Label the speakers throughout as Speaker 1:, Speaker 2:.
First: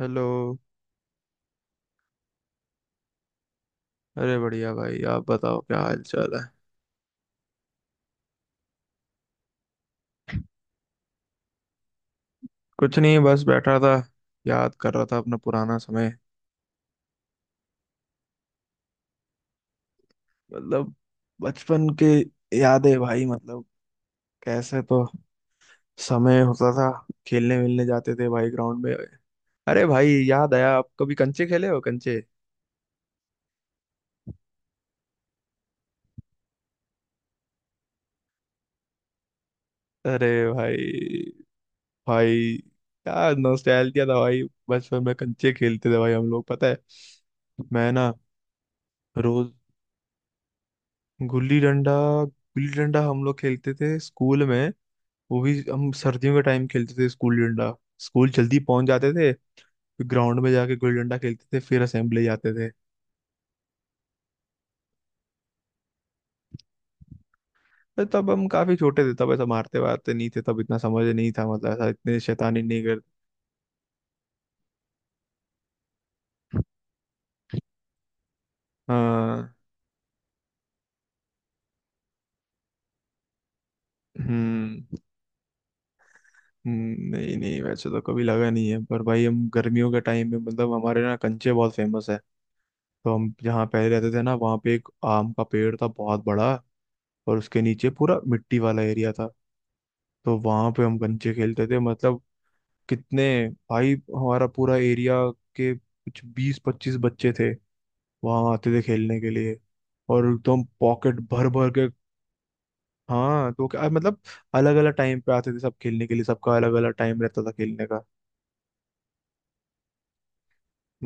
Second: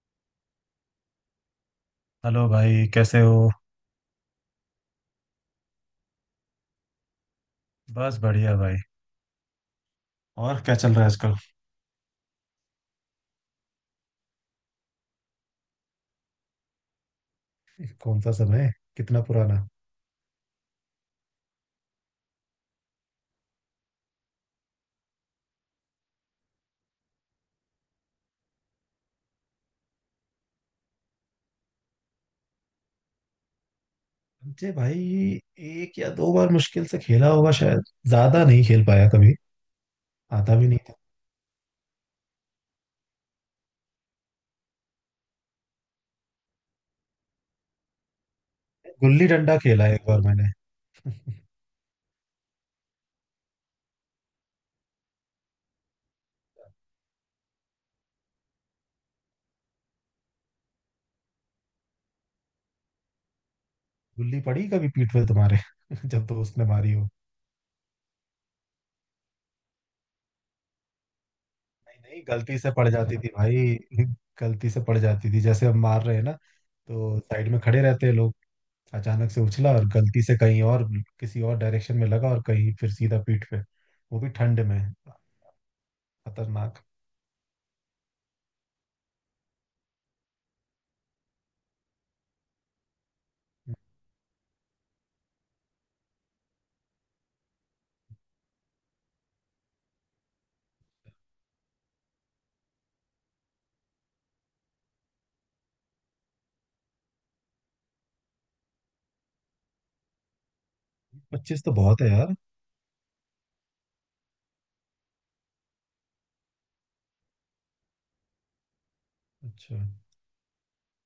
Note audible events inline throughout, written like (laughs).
Speaker 1: Hello.
Speaker 2: Hello भाई, कैसे हो।
Speaker 1: अरे बढ़िया भाई, आप बताओ, क्या हाल चाल है।
Speaker 2: बस बढ़िया भाई। और क्या चल रहा है आजकल।
Speaker 1: कुछ नहीं, बस बैठा था। याद कर रहा था अपना पुराना समय।
Speaker 2: कौन सा समय, कितना पुराना।
Speaker 1: मतलब बचपन के यादें भाई, मतलब कैसे तो समय होता था। खेलने मिलने जाते थे भाई ग्राउंड में। अरे भाई याद आया, आप कभी कंचे खेले हो? कंचे।
Speaker 2: मुझे भाई एक या दो बार मुश्किल से खेला होगा शायद। ज्यादा नहीं खेल पाया कभी।
Speaker 1: अरे
Speaker 2: आता भी नहीं था।
Speaker 1: भाई भाई, क्या नॉस्टैल्जिया था भाई। बचपन में कंचे खेलते थे भाई हम लोग, पता है। मैं ना,
Speaker 2: गुल्ली
Speaker 1: रोज।
Speaker 2: डंडा खेला है एक बार मैंने।
Speaker 1: गुल्ली डंडा। गुल्ली डंडा हम लोग खेलते थे स्कूल में। वो भी हम सर्दियों के टाइम खेलते थे स्कूल डंडा। स्कूल जल्दी पहुंच जाते थे, फिर ग्राउंड में जाके गुल्ली डंडा खेलते थे, फिर असेंबली जाते थे।
Speaker 2: गुल्ली पड़ी कभी पीठ पे तुम्हारे (laughs) जब दोस्त ने मारी हो।
Speaker 1: तो तब हम काफी छोटे थे, तब ऐसा मारते वारते नहीं थे, तब इतना समझ नहीं था, मतलब ऐसा
Speaker 2: नहीं
Speaker 1: इतने
Speaker 2: नहीं गलती
Speaker 1: शैतानी
Speaker 2: से
Speaker 1: नहीं
Speaker 2: पड़
Speaker 1: करते।
Speaker 2: जाती थी भाई। गलती से पड़ जाती थी, जैसे हम मार रहे हैं ना तो साइड में खड़े रहते हैं लोग। अचानक से
Speaker 1: हाँ।
Speaker 2: उछला और गलती से कहीं और, किसी और डायरेक्शन में लगा और कहीं फिर सीधा पीठ पे। वो भी ठंड में।
Speaker 1: हम्म।
Speaker 2: खतरनाक।
Speaker 1: नहीं नहीं, वैसे तो कभी लगा नहीं है, पर भाई हम गर्मियों के टाइम में, मतलब हमारे ना कंचे बहुत फेमस है। तो हम जहाँ पहले रहते थे ना, वहाँ पे एक आम का पेड़ था बहुत बड़ा। और उसके नीचे पूरा मिट्टी वाला एरिया था। तो वहां पे हम कंचे खेलते थे, मतलब कितने। भाई हमारा पूरा एरिया के कुछ 20-25 बच्चे थे, वहां आते थे खेलने के लिए। और एकदम पॉकेट भर
Speaker 2: 25
Speaker 1: भर
Speaker 2: तो
Speaker 1: के।
Speaker 2: बहुत है यार।
Speaker 1: हाँ, तो क्या मतलब, अलग अलग टाइम पे आते थे सब खेलने के लिए, सबका अलग अलग टाइम रहता था खेलने का।
Speaker 2: अच्छा,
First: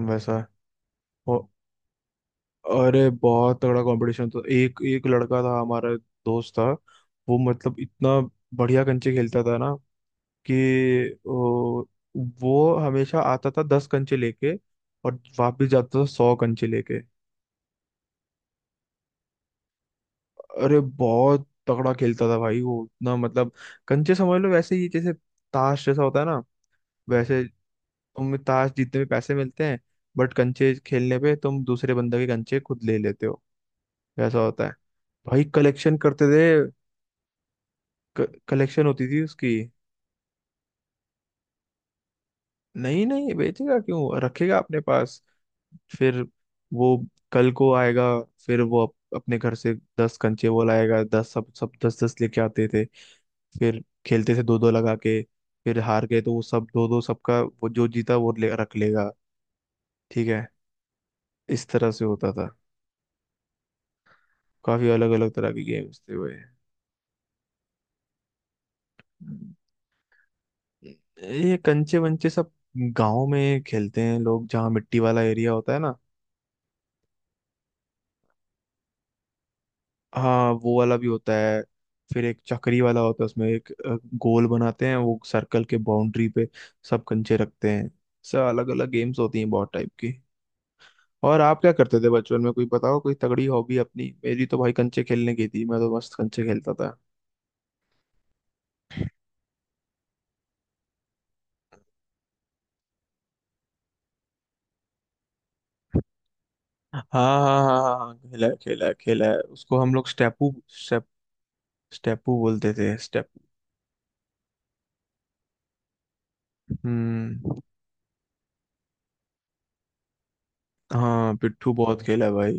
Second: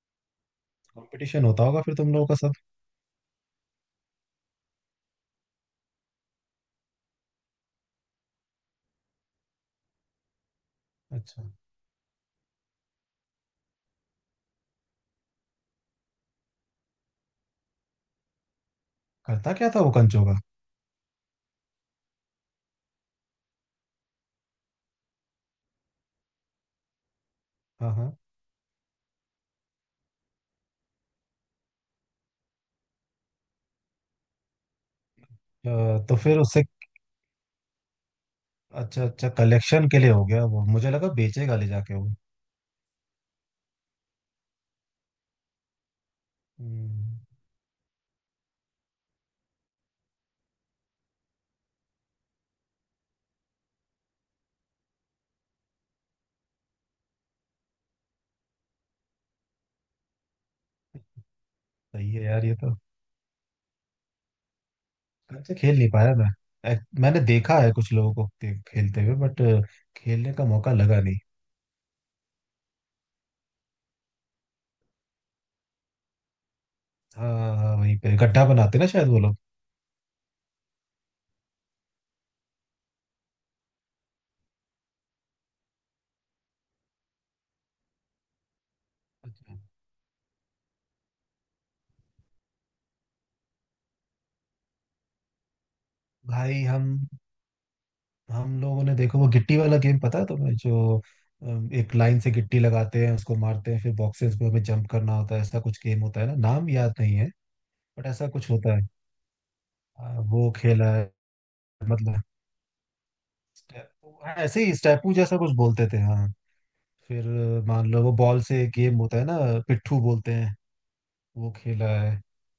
Speaker 1: वैसा।
Speaker 2: कंपटीशन
Speaker 1: और।
Speaker 2: होता होगा फिर तुम लोगों का सब।
Speaker 1: अरे बहुत तगड़ा कंपटीशन, तो एक एक लड़का था हमारा दोस्त था, वो मतलब इतना बढ़िया कंचे खेलता था ना, कि
Speaker 2: अच्छा,
Speaker 1: ओ। वो हमेशा आता था 10 कंचे लेके, और वापस जाता था 100 कंचे लेके।
Speaker 2: करता क्या था वो कंचो का।
Speaker 1: अरे बहुत तगड़ा खेलता था भाई वो, इतना मतलब, कंचे समझ लो वैसे ही जैसे ताश जैसा होता है ना। वैसे
Speaker 2: हाँ हाँ।
Speaker 1: तुम्हें ताश जीतने में पैसे मिलते हैं, बट कंचे खेलने पे तुम दूसरे बंदे के कंचे खुद ले लेते हो। वैसा होता है। भाई कलेक्शन
Speaker 2: तो
Speaker 1: करते
Speaker 2: फिर उससे।
Speaker 1: थे, कलेक्शन
Speaker 2: अच्छा
Speaker 1: होती थी
Speaker 2: अच्छा,
Speaker 1: उसकी।
Speaker 2: कलेक्शन के लिए हो गया, वो मुझे लगा बेचेगा ले जाके वो।
Speaker 1: नहीं नहीं, बेचेगा क्यों? रखेगा अपने पास। फिर वो
Speaker 2: हम्म।
Speaker 1: कल को आएगा, फिर वो अपने घर से 10 कंचे वो लाएगा। दस सब सब 10-10 लेके आते थे, फिर खेलते थे दो दो लगा के। फिर हार गए तो वो सब दो दो सबका, वो जो जीता वो रख लेगा। ठीक है, इस तरह से
Speaker 2: सही है
Speaker 1: होता
Speaker 2: यार
Speaker 1: था।
Speaker 2: ये तो।
Speaker 1: काफी अलग अलग तरह
Speaker 2: कंचे
Speaker 1: के
Speaker 2: खेल नहीं
Speaker 1: गेम्स
Speaker 2: पाया
Speaker 1: थे वो।
Speaker 2: मैं। मैंने देखा है कुछ लोगों को खेलते हुए, बट खेलने का मौका लगा नहीं।
Speaker 1: ये कंचे वंचे सब गांव में खेलते हैं लोग, जहाँ मिट्टी वाला एरिया होता है ना।
Speaker 2: हाँ हाँ, हाँ, वहीं पे गड्ढा बनाते ना शायद वो लोग।
Speaker 1: हाँ, वो वाला भी होता है। फिर एक चक्री वाला होता है, उसमें एक गोल बनाते हैं वो, सर्कल के बाउंड्री पे सब कंचे रखते हैं। सब अलग अलग गेम्स होती हैं
Speaker 2: अच्छा।
Speaker 1: बहुत टाइप की। और आप क्या करते थे बचपन में? कोई बताओ कोई तगड़ी हॉबी अपनी, मेरी तो भाई कंचे खेलने की थी, मैं तो मस्त कंचे
Speaker 2: भाई
Speaker 1: खेलता
Speaker 2: हम
Speaker 1: था।
Speaker 2: हम लोगों ने देखो वो गिट्टी वाला गेम पता है तुम्हें, जो एक लाइन से गिट्टी लगाते हैं उसको मारते हैं फिर बॉक्सेस पे हमें जंप करना होता है। ऐसा कुछ गेम होता है ना, नाम याद
Speaker 1: हाँ
Speaker 2: नहीं
Speaker 1: हाँ
Speaker 2: है,
Speaker 1: हाँ हाँ
Speaker 2: बट
Speaker 1: हाँ,
Speaker 2: ऐसा
Speaker 1: खेला
Speaker 2: कुछ
Speaker 1: है,
Speaker 2: होता है।
Speaker 1: खेला है, खेला है उसको, हम लोग
Speaker 2: वो खेला है। मतलब
Speaker 1: स्टेपू बोलते थे, स्टेपू।
Speaker 2: स्टे- हाँ, ऐसे ही स्टेपू जैसा कुछ बोलते थे हाँ। फिर
Speaker 1: हम्म।
Speaker 2: मान लो वो बॉल से गेम होता है ना, पिट्ठू बोलते हैं।
Speaker 1: हाँ,
Speaker 2: वो
Speaker 1: पिट्ठू
Speaker 2: खेला
Speaker 1: बहुत
Speaker 2: है।
Speaker 1: खेला है भाई।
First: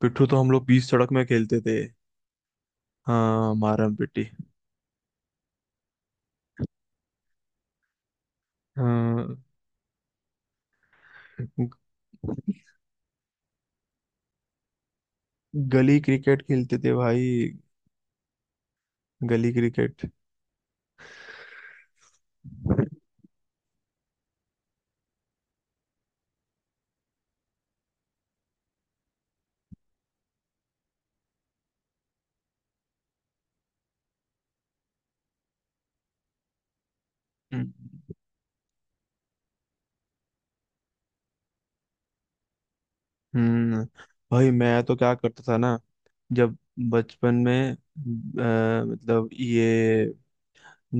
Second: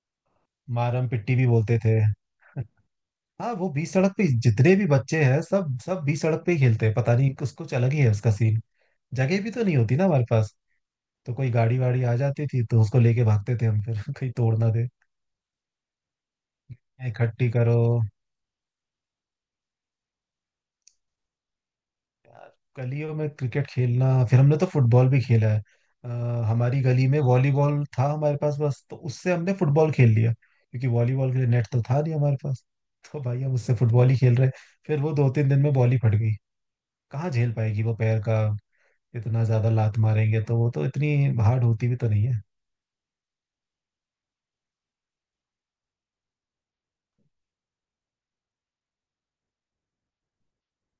Speaker 1: पिट्ठू तो हम लोग बीच
Speaker 2: मारम
Speaker 1: सड़क में
Speaker 2: पिट्टी भी
Speaker 1: खेलते
Speaker 2: बोलते
Speaker 1: थे।
Speaker 2: थे। हाँ,
Speaker 1: हाँ,
Speaker 2: वो बीच
Speaker 1: मारम
Speaker 2: सड़क पे
Speaker 1: पिट्टी।
Speaker 2: जितने भी बच्चे हैं सब सब बीच सड़क पे ही खेलते हैं। पता नहीं कुछ कुछ अलग ही है उसका सीन।
Speaker 1: हाँ,
Speaker 2: जगह भी तो नहीं होती ना हमारे पास। तो कोई
Speaker 1: ग-
Speaker 2: गाड़ी वाड़ी आ जाती थी तो उसको लेके भागते थे हम, फिर (laughs) कहीं तोड़ ना दे।
Speaker 1: गली क्रिकेट खेलते थे
Speaker 2: "ए,
Speaker 1: भाई,
Speaker 2: इकट्ठी करो
Speaker 1: गली क्रिकेट।
Speaker 2: यार, गलियों में क्रिकेट खेलना।" फिर हमने तो फुटबॉल भी खेला है। अ, हमारी गली में वॉलीबॉल था हमारे पास बस, तो उससे हमने फुटबॉल खेल लिया, क्योंकि वॉलीबॉल के लिए नेट तो था नहीं हमारे पास। (laughs) तो भाई हम उससे फुटबॉल ही खेल रहे। फिर वो 2 3 दिन में बॉल ही फट गई। कहाँ झेल
Speaker 1: हम्म।
Speaker 2: पाएगी वो पैर का, इतना ज्यादा लात मारेंगे तो वो तो इतनी हार्ड होती भी तो नहीं है।
Speaker 1: हम्म, भाई मैं तो क्या करता था ना, जब बचपन में, मतलब ये,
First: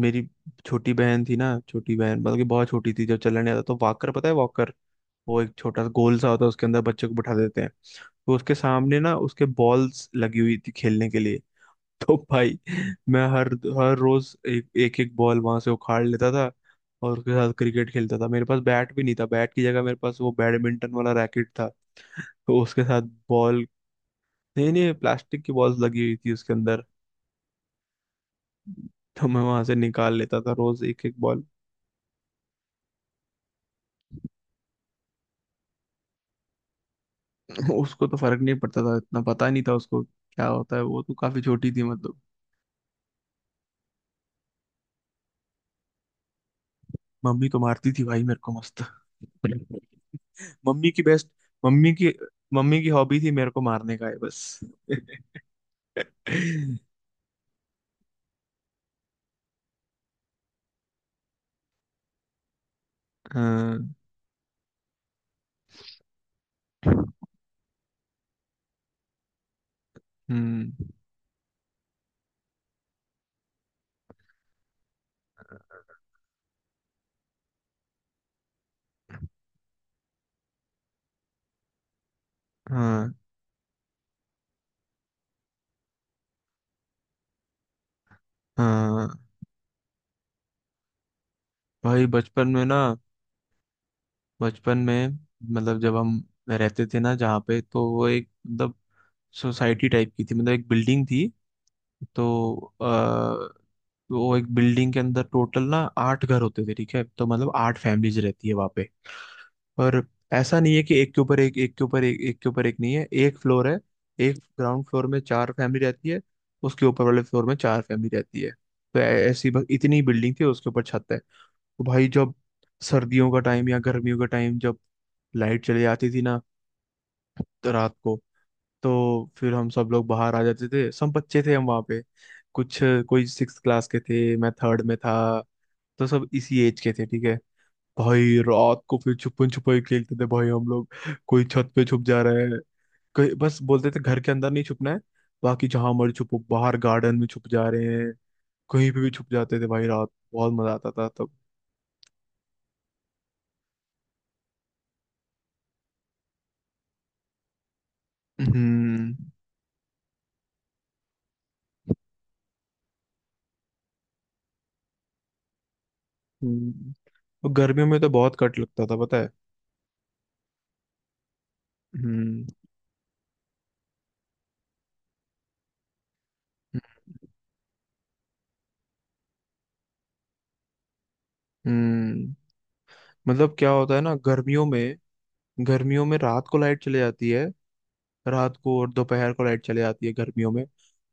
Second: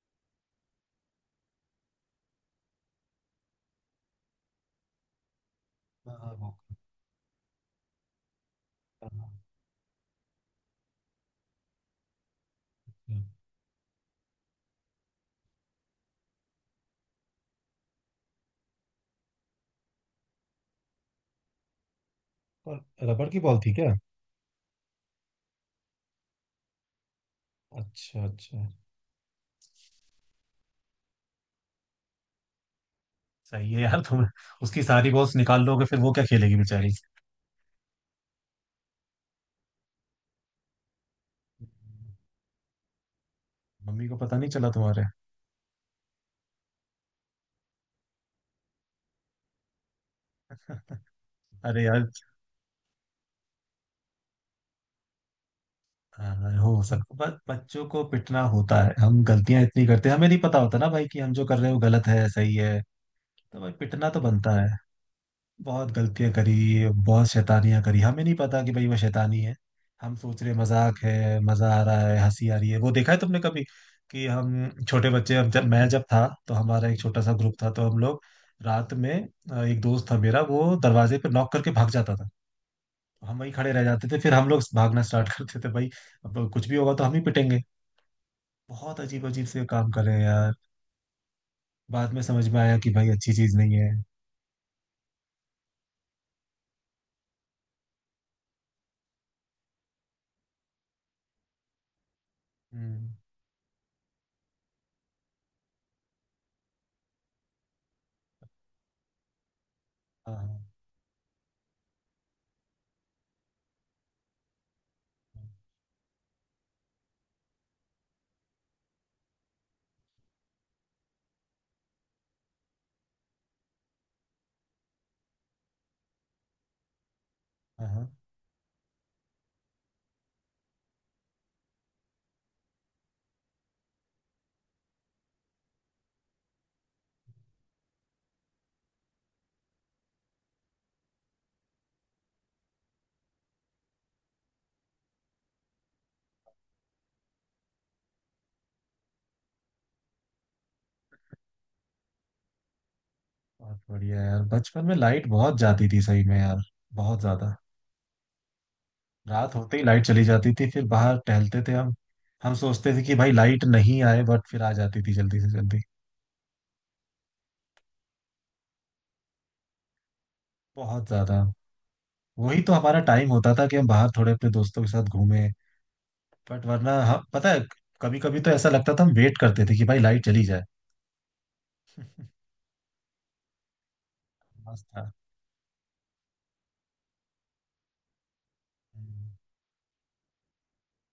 Speaker 1: मेरी छोटी बहन थी ना, छोटी बहन मतलब कि बहुत छोटी थी। जब चलने आता तो वॉकर, पता है वॉकर? वो एक छोटा सा गोल सा
Speaker 2: हाँ,
Speaker 1: होता है, उसके अंदर बच्चे को बिठा देते हैं। तो उसके सामने ना,
Speaker 2: हाँ,
Speaker 1: उसके बॉल्स लगी हुई थी खेलने के लिए। (laughs) तो भाई
Speaker 2: हाँ।
Speaker 1: मैं हर हर रोज एक एक, एक बॉल वहां से उखाड़ लेता था, और उसके साथ क्रिकेट खेलता था। मेरे पास बैट भी नहीं था, बैट की जगह मेरे पास वो बैडमिंटन वाला रैकेट था, तो उसके
Speaker 2: और
Speaker 1: साथ।
Speaker 2: रबड़ की बॉल
Speaker 1: बॉल,
Speaker 2: थी क्या।
Speaker 1: नहीं नहीं, प्लास्टिक की बॉल्स लगी हुई थी उसके अंदर।
Speaker 2: अच्छा अच्छा।
Speaker 1: तो मैं वहां से निकाल लेता था रोज एक एक बॉल।
Speaker 2: सही है यार तुम, उसकी सारी बॉस निकाल लोगे फिर वो क्या खेलेगी बेचारी।
Speaker 1: (laughs) उसको तो फर्क नहीं पड़ता था, इतना पता नहीं था उसको क्या होता है, वो तो काफी छोटी थी मतलब।
Speaker 2: मम्मी को पता नहीं चला तुम्हारे।
Speaker 1: मम्मी को मारती थी भाई मेरे को मस्त। (laughs) मम्मी की बेस्ट
Speaker 2: अरे
Speaker 1: मम्मी
Speaker 2: यार।
Speaker 1: की मम्मी की हॉबी थी मेरे को मारने का, है बस।
Speaker 2: हाँ,
Speaker 1: हाँ।
Speaker 2: हो सकता बच्चों को पिटना होता है। हम गलतियां इतनी करते हैं, हमें नहीं पता होता ना भाई कि हम जो कर रहे हैं वो गलत है, सही है। तो भाई पिटना तो बनता है। बहुत गलतियां करी। बहुत शैतानियां करी, हमें नहीं पता कि भाई वो शैतानी है। हम सोच रहे
Speaker 1: हम्म।
Speaker 2: मजाक है, मजा आ रहा है, हंसी आ रही है। वो देखा है तुमने कभी, कि हम छोटे बच्चे, हम जब मैं जब था तो हमारा एक छोटा सा ग्रुप था, तो हम लोग रात में एक दोस्त था मेरा, वो दरवाजे पे नॉक करके भाग जाता था।
Speaker 1: हाँ,
Speaker 2: हम वहीं खड़े रह जाते थे, फिर हम लोग भागना स्टार्ट (laughs) करते थे भाई। अब कुछ भी होगा तो हम ही पिटेंगे। बहुत
Speaker 1: हाँ।
Speaker 2: अजीब अजीब से काम कर रहे हैं यार।
Speaker 1: भाई
Speaker 2: बाद में
Speaker 1: बचपन
Speaker 2: समझ में
Speaker 1: में
Speaker 2: आया
Speaker 1: ना,
Speaker 2: कि भाई अच्छी चीज नहीं है।
Speaker 1: बचपन में मतलब जब हम रहते थे ना जहाँ पे, तो वो एक, मतलब सोसाइटी टाइप की थी, मतलब एक बिल्डिंग थी। तो
Speaker 2: हम्म।
Speaker 1: वो एक बिल्डिंग के अंदर टोटल ना आठ घर होते थे, ठीक है। तो मतलब आठ फैमिलीज रहती है वहाँ पे। और
Speaker 2: हाँ
Speaker 1: ऐसा
Speaker 2: हाँ।
Speaker 1: नहीं है कि एक के ऊपर एक, एक के ऊपर एक, एक के ऊपर एक, नहीं, है एक फ्लोर है। एक ग्राउंड फ्लोर में चार फैमिली रहती है, उसके ऊपर वाले फ्लोर में चार फैमिली रहती है, तो ऐसी बस इतनी बिल्डिंग थी, उसके ऊपर छत है। तो भाई जब सर्दियों का टाइम या गर्मियों का टाइम, जब लाइट चली जाती थी ना, तो
Speaker 2: हाँ
Speaker 1: रात को,
Speaker 2: हाँ।
Speaker 1: तो फिर हम सब लोग बाहर आ जाते थे। सब बच्चे थे हम वहाँ पे, कुछ कोई सिक्स क्लास के थे, मैं थर्ड में था, तो सब इसी एज के थे, ठीक है। भाई रात को फिर छुपन छुपाई खेलते थे भाई हम लोग, कोई छत पे छुप जा रहे हैं, कहीं, बस बोलते थे घर के अंदर नहीं छुपना है, बाकी जहां मर्जी छुपो। बाहर गार्डन में छुप जा रहे हैं, कहीं पे भी छुप जाते थे भाई रात। बहुत मजा आता था तब।
Speaker 2: बहुत बढ़िया यार, बचपन में लाइट बहुत जाती थी सही में यार। बहुत ज्यादा।
Speaker 1: हम्म।
Speaker 2: रात होते ही लाइट चली जाती थी, फिर बाहर टहलते थे हम। हम सोचते थे कि भाई लाइट नहीं आए, बट फिर आ जाती थी जल्दी से जल्दी।
Speaker 1: हम्म। और गर्मियों में तो बहुत कट लगता था, पता है।
Speaker 2: बहुत ज्यादा।
Speaker 1: हम्म।
Speaker 2: वही तो हमारा टाइम होता था कि हम बाहर थोड़े अपने दोस्तों के साथ घूमें। बट
Speaker 1: हम्म।
Speaker 2: वरना हम पता है, कभी कभी तो ऐसा लगता था, हम वेट करते थे कि भाई लाइट चली जाए। (laughs)
Speaker 1: हम्म। मतलब क्या होता है ना, गर्मियों
Speaker 2: मस्त
Speaker 1: में,
Speaker 2: था।
Speaker 1: गर्मियों में रात को लाइट चली जाती है। रात को और
Speaker 2: हम्म।
Speaker 1: दोपहर को लाइट चली जाती है गर्मियों में।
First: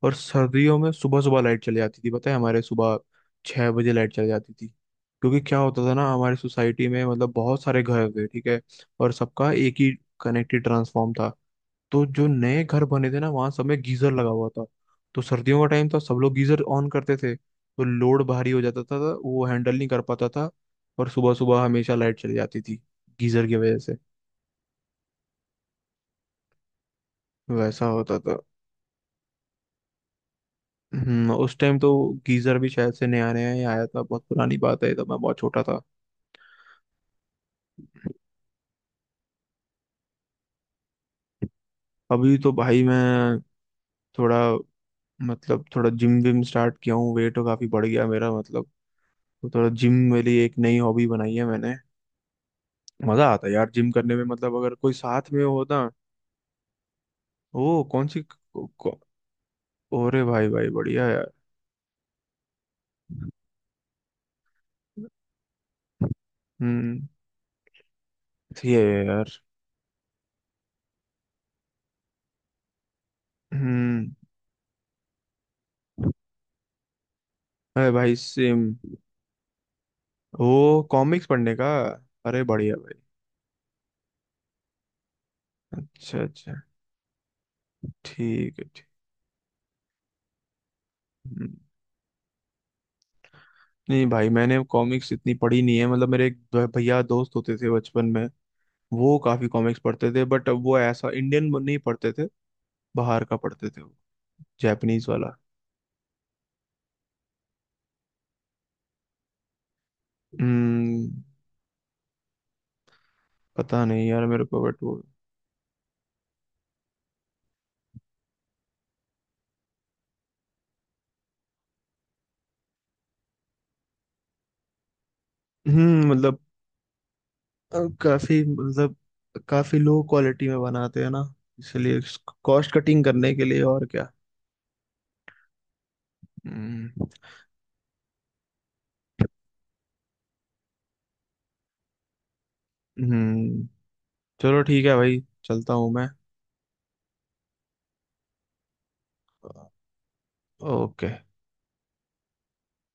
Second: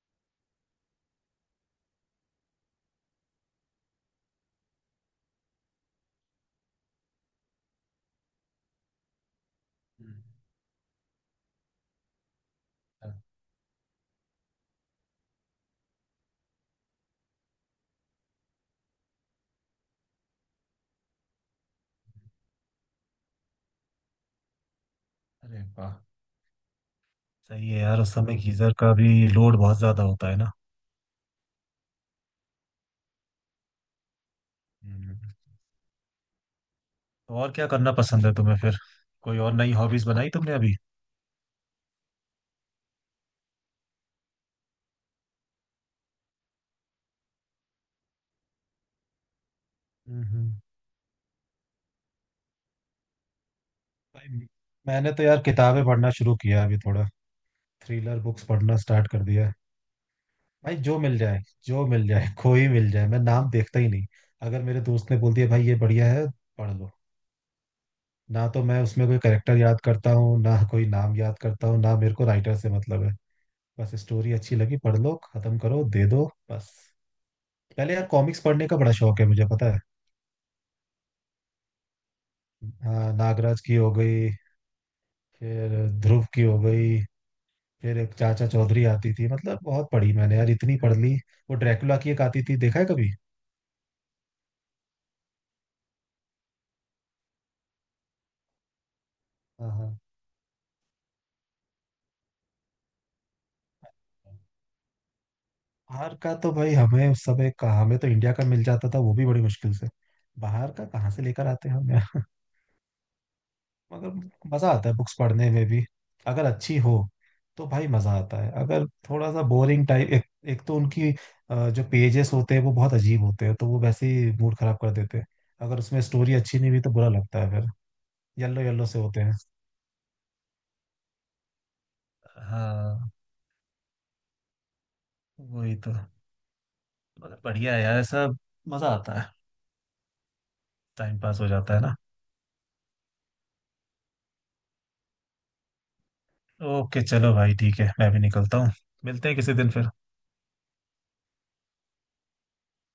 Speaker 1: और सर्दियों में सुबह सुबह लाइट चली जाती थी, पता है हमारे सुबह 6 बजे लाइट चली जाती थी। क्योंकि क्या होता था ना हमारी सोसाइटी में, मतलब बहुत सारे घर थे, ठीक है, और सबका एक ही
Speaker 2: हम्म।
Speaker 1: कनेक्टेड ट्रांसफॉर्म था। तो जो नए घर बने थे ना, वहाँ सब में गीजर लगा हुआ था, तो सर्दियों का टाइम था, सब लोग गीजर ऑन करते थे, तो लोड भारी हो जाता था, तो वो हैंडल नहीं कर पाता था, और सुबह सुबह हमेशा लाइट चली जाती थी गीजर की वजह से।
Speaker 2: अरे वाह। सही है
Speaker 1: वैसा
Speaker 2: यार, उस
Speaker 1: होता
Speaker 2: समय
Speaker 1: था।
Speaker 2: गीजर का भी लोड बहुत ज्यादा होता है ना।
Speaker 1: उस टाइम तो गीजर भी शायद से नया नया ही आया था, बहुत पुरानी बात है, तब
Speaker 2: हम्म।
Speaker 1: मैं बहुत छोटा था।
Speaker 2: और क्या करना पसंद है तुम्हें फिर। कोई और नई हॉबीज बनाई तुमने अभी।
Speaker 1: अभी तो भाई मैं थोड़ा, मतलब थोड़ा जिम विम स्टार्ट किया हूँ, वेट काफी बढ़ गया मेरा मतलब, तो थोड़ा जिम मेरे लिए
Speaker 2: हम्म।
Speaker 1: एक नई हॉबी बनाई है मैंने। मजा आता है यार जिम करने में,
Speaker 2: भाई
Speaker 1: मतलब अगर कोई
Speaker 2: मैंने तो
Speaker 1: साथ
Speaker 2: यार
Speaker 1: में हो
Speaker 2: किताबें
Speaker 1: ना।
Speaker 2: पढ़ना शुरू किया अभी थोड़ा।
Speaker 1: वो कौन
Speaker 2: थ्रिलर
Speaker 1: सी?
Speaker 2: बुक्स पढ़ना
Speaker 1: कौ,
Speaker 2: स्टार्ट कर दिया है।
Speaker 1: ओरे भाई भाई,
Speaker 2: भाई जो
Speaker 1: बढ़िया
Speaker 2: मिल
Speaker 1: यार।
Speaker 2: जाए जो मिल जाए (laughs) कोई मिल जाए, मैं नाम देखता ही नहीं। अगर मेरे दोस्त ने बोल दिया भाई ये बढ़िया है, पढ़ लो।
Speaker 1: हम्म।
Speaker 2: ना तो
Speaker 1: सही है
Speaker 2: मैं उसमें कोई
Speaker 1: यार।
Speaker 2: कैरेक्टर याद करता हूँ, ना कोई नाम याद करता हूँ, ना मेरे को राइटर से मतलब है। बस
Speaker 1: हम्म।
Speaker 2: स्टोरी अच्छी लगी, पढ़ लो, खत्म करो, दे दो बस।
Speaker 1: अरे
Speaker 2: पहले यार
Speaker 1: भाई
Speaker 2: कॉमिक्स
Speaker 1: सेम।
Speaker 2: पढ़ने का बड़ा शौक है मुझे, पता है।
Speaker 1: वो कॉमिक्स पढ़ने का, अरे बढ़िया भाई।
Speaker 2: हाँ, नागराज की हो गई, फिर
Speaker 1: अच्छा
Speaker 2: ध्रुव की
Speaker 1: अच्छा।
Speaker 2: हो गई, फिर एक चाचा
Speaker 1: ठीक है, ठीक।
Speaker 2: चौधरी आती थी। मतलब बहुत पढ़ी मैंने यार, इतनी पढ़ ली।
Speaker 1: हम्म,
Speaker 2: वो ड्रैकुला की एक आती थी, देखा है कभी।
Speaker 1: नहीं भाई, मैंने कॉमिक्स इतनी पढ़ी नहीं है, मतलब मेरे एक भैया दोस्त होते थे बचपन में, वो काफी
Speaker 2: हाँ
Speaker 1: कॉमिक्स
Speaker 2: हाँ।
Speaker 1: पढ़ते थे, बट वो ऐसा इंडियन नहीं पढ़ते थे, बाहर का पढ़ते थे वो, जापानीज वाला।
Speaker 2: बाहर का तो भाई हमें उस समय कहाँ, हमें तो इंडिया का मिल जाता था वो भी बड़ी मुश्किल से। बाहर का
Speaker 1: हम्म।
Speaker 2: कहाँ से लेकर आते हैं हम यार।
Speaker 1: पता
Speaker 2: (laughs)
Speaker 1: नहीं
Speaker 2: मगर
Speaker 1: यार मेरे को,
Speaker 2: मजा
Speaker 1: बट
Speaker 2: आता है
Speaker 1: वो।
Speaker 2: बुक्स पढ़ने में भी, अगर अच्छी हो तो भाई मजा आता है। अगर थोड़ा सा बोरिंग टाइप एक तो उनकी जो पेजेस होते हैं वो बहुत अजीब होते हैं, तो वो वैसे ही मूड खराब कर देते हैं। अगर उसमें
Speaker 1: हम्म,
Speaker 2: स्टोरी
Speaker 1: मतलब
Speaker 2: अच्छी नहीं हुई तो बुरा लगता है फिर।
Speaker 1: काफी
Speaker 2: येलो येलो
Speaker 1: मतलब,
Speaker 2: से होते हैं।
Speaker 1: काफी लो क्वालिटी में बनाते हैं ना, इसलिए, कॉस्ट कटिंग
Speaker 2: हाँ,
Speaker 1: करने के लिए, और क्या।
Speaker 2: वही तो।
Speaker 1: हम्म।
Speaker 2: मगर बढ़िया है यार ऐसा, मजा आता है, टाइम पास हो जाता है ना।
Speaker 1: हम्म, चलो ठीक है भाई, चलता हूँ मैं।
Speaker 2: ओके चलो भाई, ठीक है, मैं भी निकलता हूँ। मिलते हैं किसी दिन फिर।
Speaker 1: ओके।